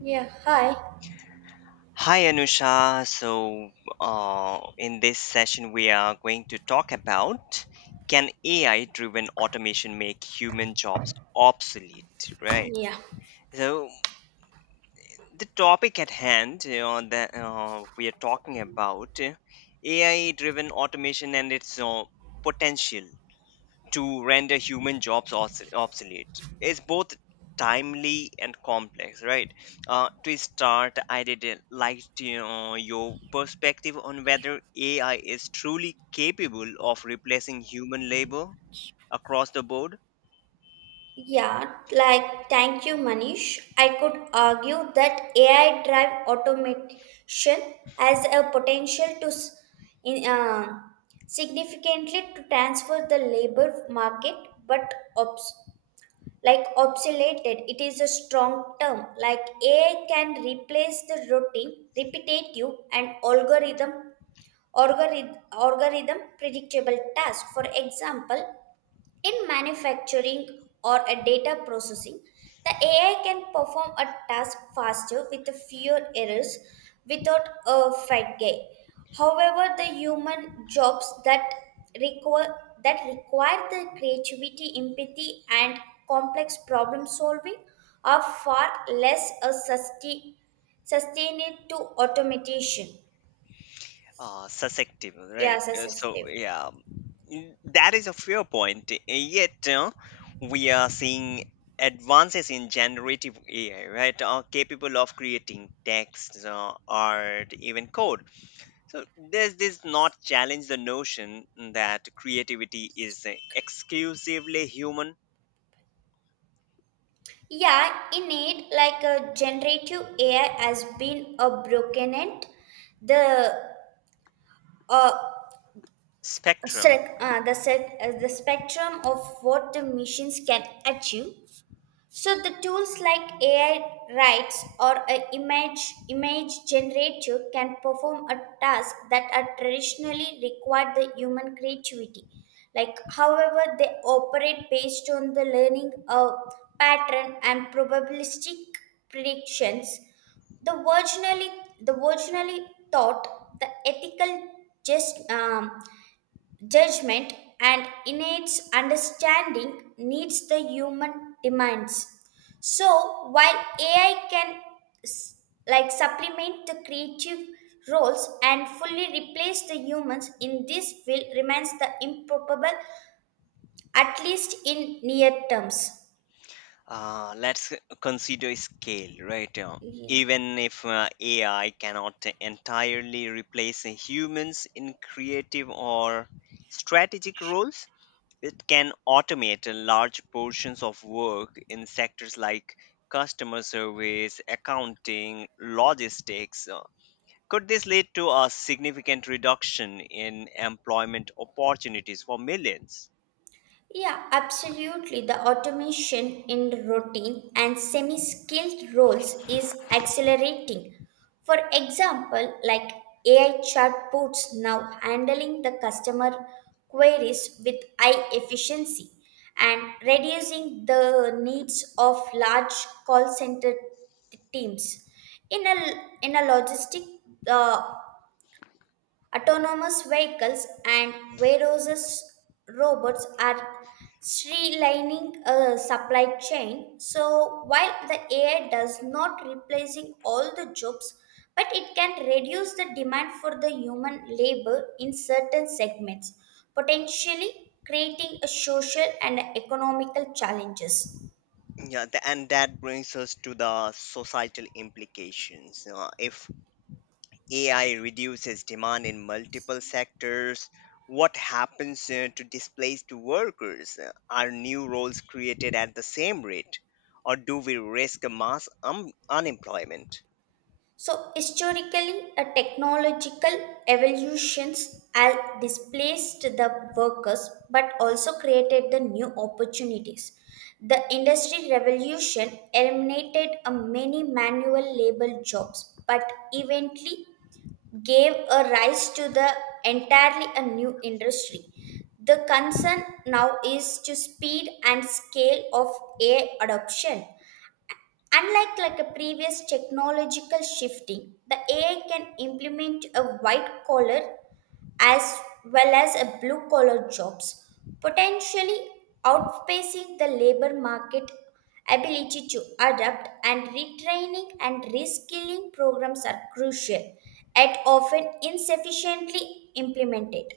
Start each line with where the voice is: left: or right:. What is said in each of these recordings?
right: Yeah, hi.
left: Hi Anusha. In this session, we are going to talk about can AI driven automation make human jobs obsolete, right?
right: Yeah.
left: So, the topic at hand, you know, that we are talking about AI driven automation and its potential to render human jobs obsolete is both timely and complex, right? To start, I did like to, you know, your perspective on whether ai is truly capable of replacing human labor across the board.
right: Yeah, like thank you, Manish. I could argue that AI drive automation has a potential to in, uh, significantly to transfer the labor market, but obsoleted, it is a strong term. Like AI can replace the routine, repetitive, and algorithm predictable task. For example, in manufacturing or a data processing, the AI can perform a task faster with fewer errors without a fatigue. However, the human jobs that require require the creativity, empathy, and complex problem solving are far less sustained to automation.
left: Susceptible,
right: Yeah,
left: right? Uh, So
right: sensitive.
left: yeah, mm, That is a fair point. Yet we are seeing advances in generative AI, right? Are capable of creating text, art, even code. So does this not challenge the notion that creativity is an exclusively human
right: Yeah, indeed, like a generative AI has been a broken end. The uh,
left: spectrum?
right: the spectrum of what the machines can achieve, so the tools like AI writes or a image generator can perform a task that are traditionally required the human creativity. Like however they operate based on the learning of pattern and probabilistic predictions. The originally the originally thought, the ethical just judgment and innate understanding needs the human demands. So while AI can s- supplement the creative roles and fully replace the humans in this field remains the improbable, at least in near terms.
left: Let's consider scale, right?
right: Yeah.
left: Even if AI cannot entirely replace humans in creative or strategic roles, it can automate large portions of work in sectors like customer service, accounting, logistics. Could this lead to a significant reduction in employment opportunities for millions?
right: Yeah, absolutely. The automation in routine and semi skilled roles is accelerating. For example, like AI chatbots now handling the customer queries with high efficiency and reducing the needs of large call center teams. In a in a logistic uh, autonomous vehicles and various robots are streamlining a supply chain. So while the AI does not replacing all the jobs, but it can reduce the demand for the human labor in certain segments, potentially creating a social and economical challenges.
left: Yeah. And that brings us to the societal implications. If AI reduces demand in multiple sectors, what happens to displaced workers? Are new roles created at the same rate, or do we risk a mass unemployment?
right: So, historically, a technological evolutions has displaced the workers but also created the new opportunities. The industry revolution eliminated a many manual labor jobs but eventually gave a rise to the entirely a new industry. The concern now is to speed and scale of AI adoption. Unlike like a previous technological shifting, the AI can implement a white collar as well as a blue collar jobs, potentially outpacing the labor market ability to adapt, and retraining and reskilling programs are crucial yet often insufficiently implemented.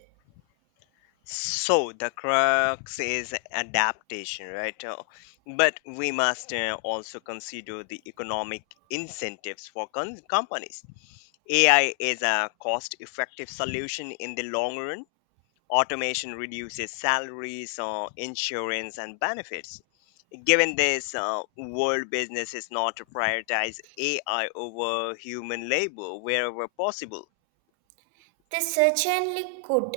left: So the crux is adaptation, right? But we must also consider the economic incentives for companies. AI is a cost effective solution in the long run. Automation reduces salaries, insurance, and benefits. Given this, world business is not to prioritize AI over human labor wherever possible.
right: They certainly could.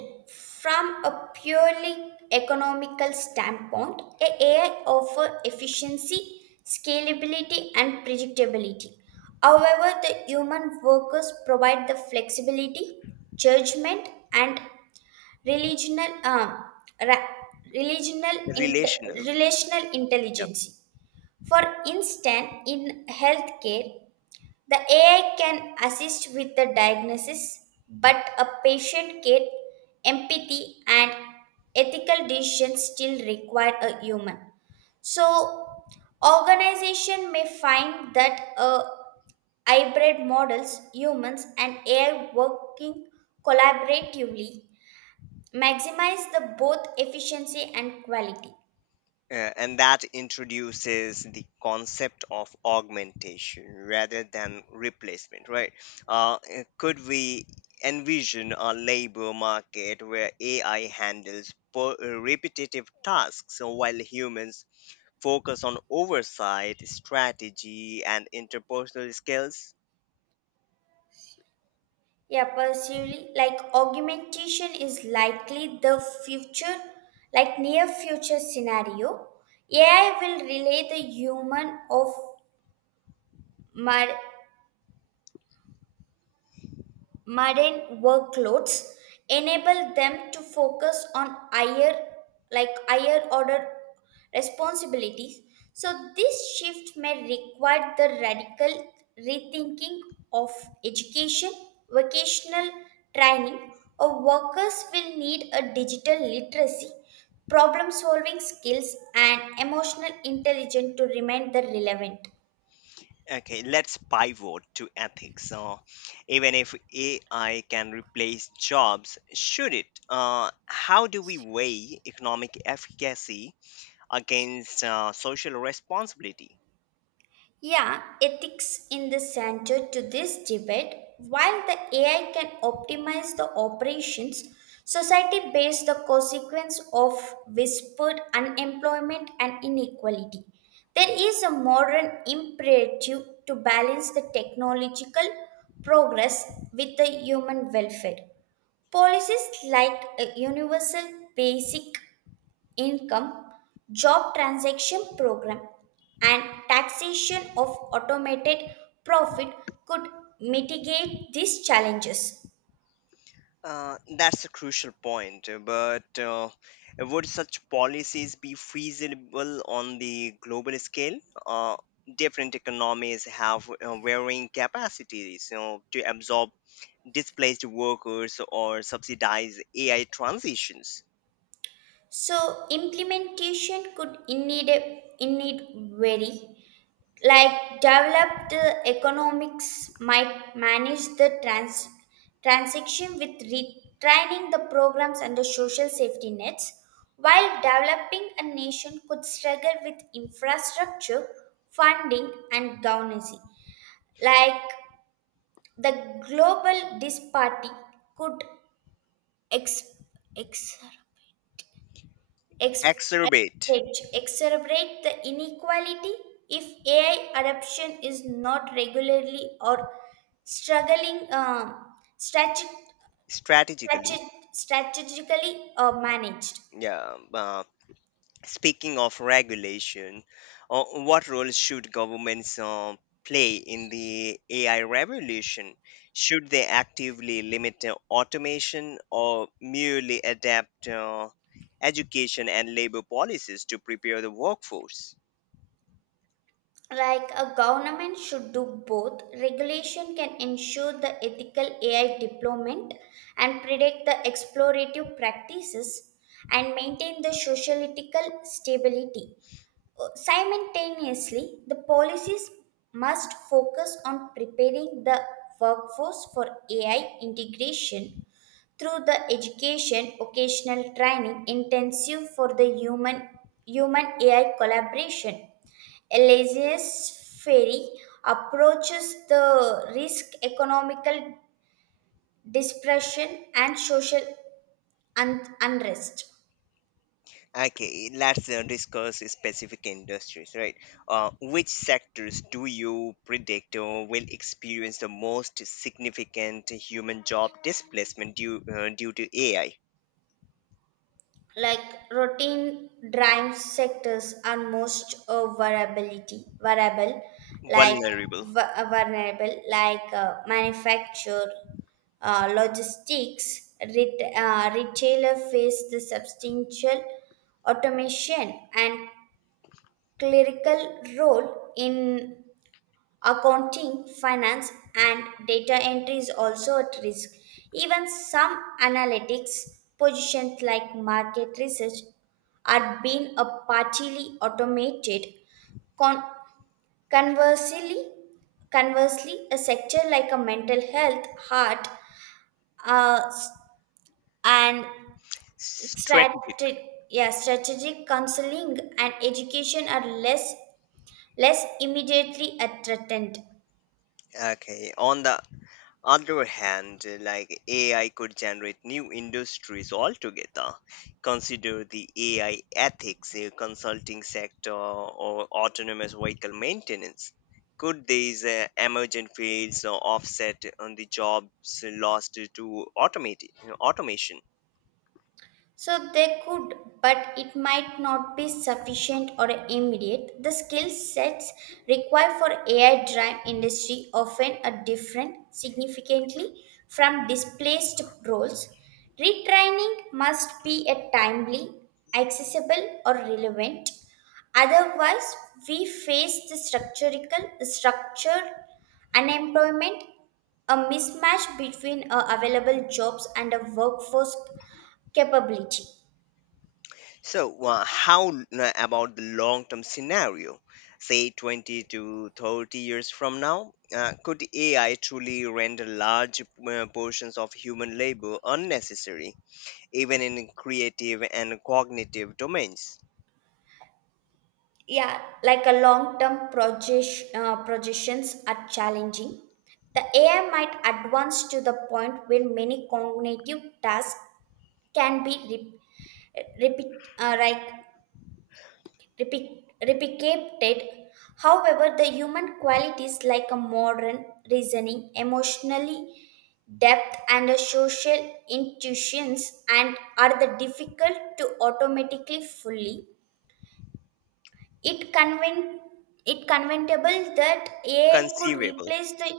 right: From a purely economical standpoint, a AI offers efficiency, scalability, and predictability. However, the human workers provide the flexibility, judgment, and relational, um, ra-
left: Relational.
right: relational
left: Yeah.
right: intelligence. For instance, in healthcare, the AI can assist with the diagnosis, but a patient care, empathy, and ethical decisions still require a human. So, organization may find that a hybrid models, humans and AI working collaboratively maximize the both efficiency and quality.
left: And that introduces the concept of augmentation rather than replacement, right? Could we envision a labor market where AI handles repetitive tasks while humans focus on oversight, strategy, and interpersonal skills?
right: Yeah, personally, like augmentation is likely the future, like near future scenario. AI will relay the human of mar- modern workloads, enable them to focus on higher order responsibilities. So this shift may require the radical rethinking of education, vocational training, or workers will need a digital literacy, problem solving skills, and emotional intelligence to remain the relevant.
left: Okay, let's pivot to ethics. So, even if AI can replace jobs, should it? How do we weigh economic efficacy against social responsibility?
right: Yeah, ethics in the center to this debate. While the AI can optimize the operations, society bears the consequence of whispered unemployment and inequality. There is a modern imperative to balance the technological progress with the human welfare. Policies like a universal basic income, job transaction program, and taxation of automated profit could mitigate these challenges.
left: That's a crucial point, but would such policies be feasible on the global scale? Uh, Different economies have varying capacities, you know, to absorb displaced workers or subsidize AI transitions.
right: So implementation could indeed vary. Like developed economics might manage the transaction with retraining the programs and the social safety nets, while developing a nation could struggle with infrastructure funding and governance. Like the global disparity could ex- ex- Ex-
left: Exacerbate
right: exacerbate the inequality if AI adoption is not regularly or struggling strateg-
left: strategically.
right: strategically managed.
left: Yeah. Speaking of regulation, uh, what role should governments play in the AI revolution? Should they actively limit automation or merely adapt education and labor policies to prepare the workforce?
right: Like a government should do both. Regulation can ensure the ethical AI deployment and predict the explorative practices and maintain the sociopolitical stability. Simultaneously, the policies must focus on preparing the workforce for AI integration through the education, occasional training intensive for the human AI collaboration. Elias Ferry approaches the risk, economical dispersion, and social unrest.
left: Okay, let's discuss specific industries, right? Which sectors do you predict will experience the most significant human job displacement due to AI?
right: Like routine drive sectors are most variability variable, like
left: Vulnerable,
right: vulnerable, like manufacture, retailer face the substantial automation, and clerical role in accounting, finance, and data entry is also at risk. Even some analytics positions like market research are being a partially automated. Con- conversely, conversely, a sector like a mental health, heart, s- and
left: strategic.
right: strategic, yeah, strategic counseling and education are less immediately threatened.
left: Okay, on the other hand, like AI could generate new industries altogether. Consider the AI ethics, consulting sector, or autonomous vehicle maintenance. Could these emergent fields offset on the jobs lost to automation?
right: So they could, but it might not be sufficient or immediate. The skill sets required for AI driven industry often are different significantly from displaced roles. Retraining must be a timely, accessible or relevant. Otherwise, we face the structural structured unemployment, a mismatch between available jobs and a workforce capability.
left: So, how about the long term scenario? Say 20 to 30 years from now, could AI truly render large portions of human labor unnecessary, even in creative and cognitive domains?
right: Yeah, like a long-term projections are challenging. The AI might advance to the point where many cognitive tasks can be repeat, uh, like replicated. However, the human qualities like a modern reasoning, emotionally depth, and a social intuitions and are the difficult to automatically fully. It convent it conventable that A could
left: Conceivable.
right: replace the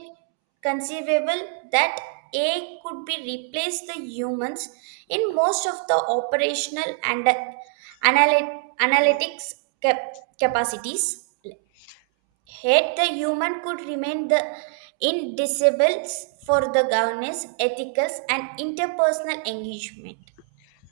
right: conceivable that A could be replaced the humans in most of the operational and
left: Hmm.
right: analytics cap- capacities. Yet the human could remain the indivisibles for the governance, ethics, and interpersonal engagement.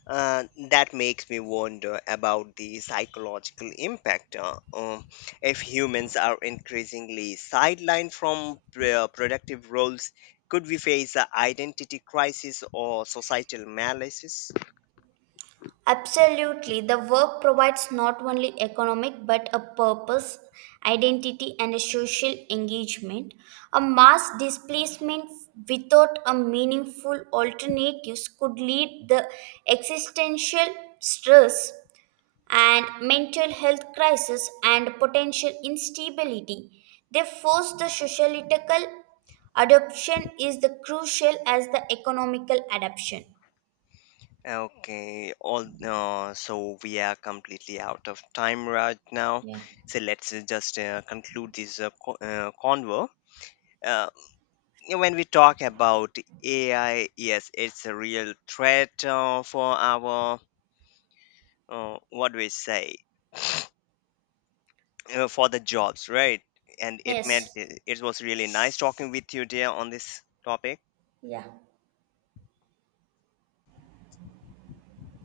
left: That makes me wonder about the psychological impact. If humans are increasingly sidelined from productive roles, could we face an identity crisis or societal malaise?
right: Absolutely. The work provides not only economic but a purpose, identity, and a social engagement. A mass displacement without a meaningful alternatives could lead the existential stress and mental health crisis and potential instability. They force the sociological adoption is the crucial as the economical adoption.
left: Okay, all so we are completely out of time right now.
right: Yeah.
left: So let's just conclude this convo. Uh, yeah, when we talk about AI, yes, it's a real threat for our, what do we say, for the jobs, right? And
right: Yes.
left: it was really nice talking with you, dear, on this topic.
right: Yeah.